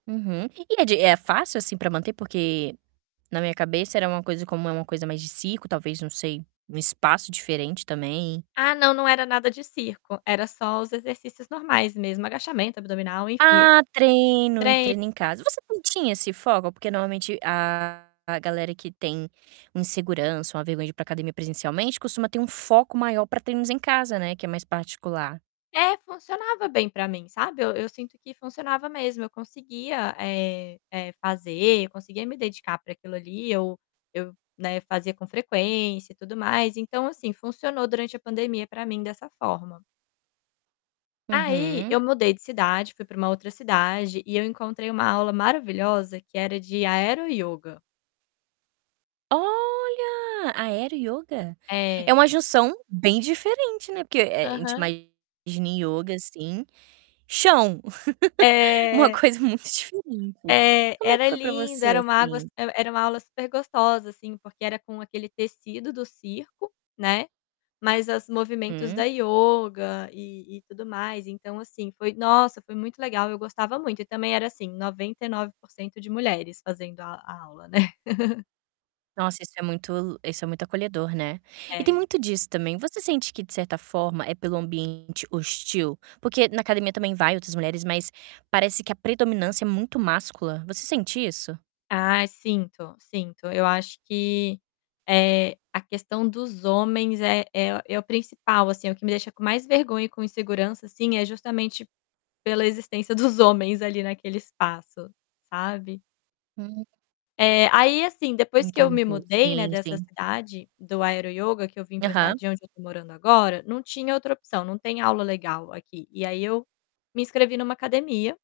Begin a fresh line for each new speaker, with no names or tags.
Uhum, que que é de é fácil assim pra manter? Porque, na minha cabeça era uma coisa como é uma coisa mais de circo talvez não sei, um espaço diferente também.
Ah não, não era nada de circo, era só os exercícios normais mesmo, agachamento abdominal, enfim.
Ah, treino,
Trei
treino em casa, você não tinha esse foco, porque normalmente a a galera que tem insegurança, uma vergonha de para academia presencialmente costuma ter um foco maior para treinos em casa, né, que é mais particular.
É, funcionava bem pra mim, sabe, eu eu sinto que funcionava mesmo, eu conseguia, eh eh, fazer, eu conseguia me dedicar pra aquilo ali, eu eu, né, fazia com frequência e tudo mais, então assim, funcionou durante a pandemia pra mim dessa forma. Aí
Uhum.
eu mudei de cidade, fui pra uma outra cidade e eu encontrei uma aula maravilhosa que era de aero ioga.
Olha! Aero ioga. É
É.
uma junção bem diferente, né, porque, eh, a gente
Aham.
imagina ioga, assim, chão. Uma
É.
coisa muito diferente.
É,
Como é que
era
foi para
lindo,
você,
era uma águas
assim?
era uma aula super gostosa, assim, porque era com aquele tecido do circo, né, mas as movimentos da
Hum.
ioga e e tudo mais então assim foi, nossa, foi muito legal eu gostava muito e também era assim 99% de mulheres fazendo a a aula, né.
Nossa, isso é muito isso é muito acolhedor, né? E tem
É.
muito disso também, você sente que de certa forma é pelo ambiente hostil? Porque na academia também vai outras mulheres, mas parece que a predominância é muito máscula, você sente isso?
Ah, sinto, sinto, eu acho que, eh, a questão dos homens é é é o principal, assim, o que me deixa com mais vergonha e com insegurança, assim, é justamente pela existência dos homens ali naquele espaço, sabe?
Hum.
Eh, aí assim depois que eu me
Entendi,
mudei, né,
sim,
dessa
sim.
cidade, do aero ioga, que eu vim pra cidade
Aham.
de onde eu tô morando agora, não tinha outra opção, não tem aula legal aqui e aí eu me inscrevi numa academia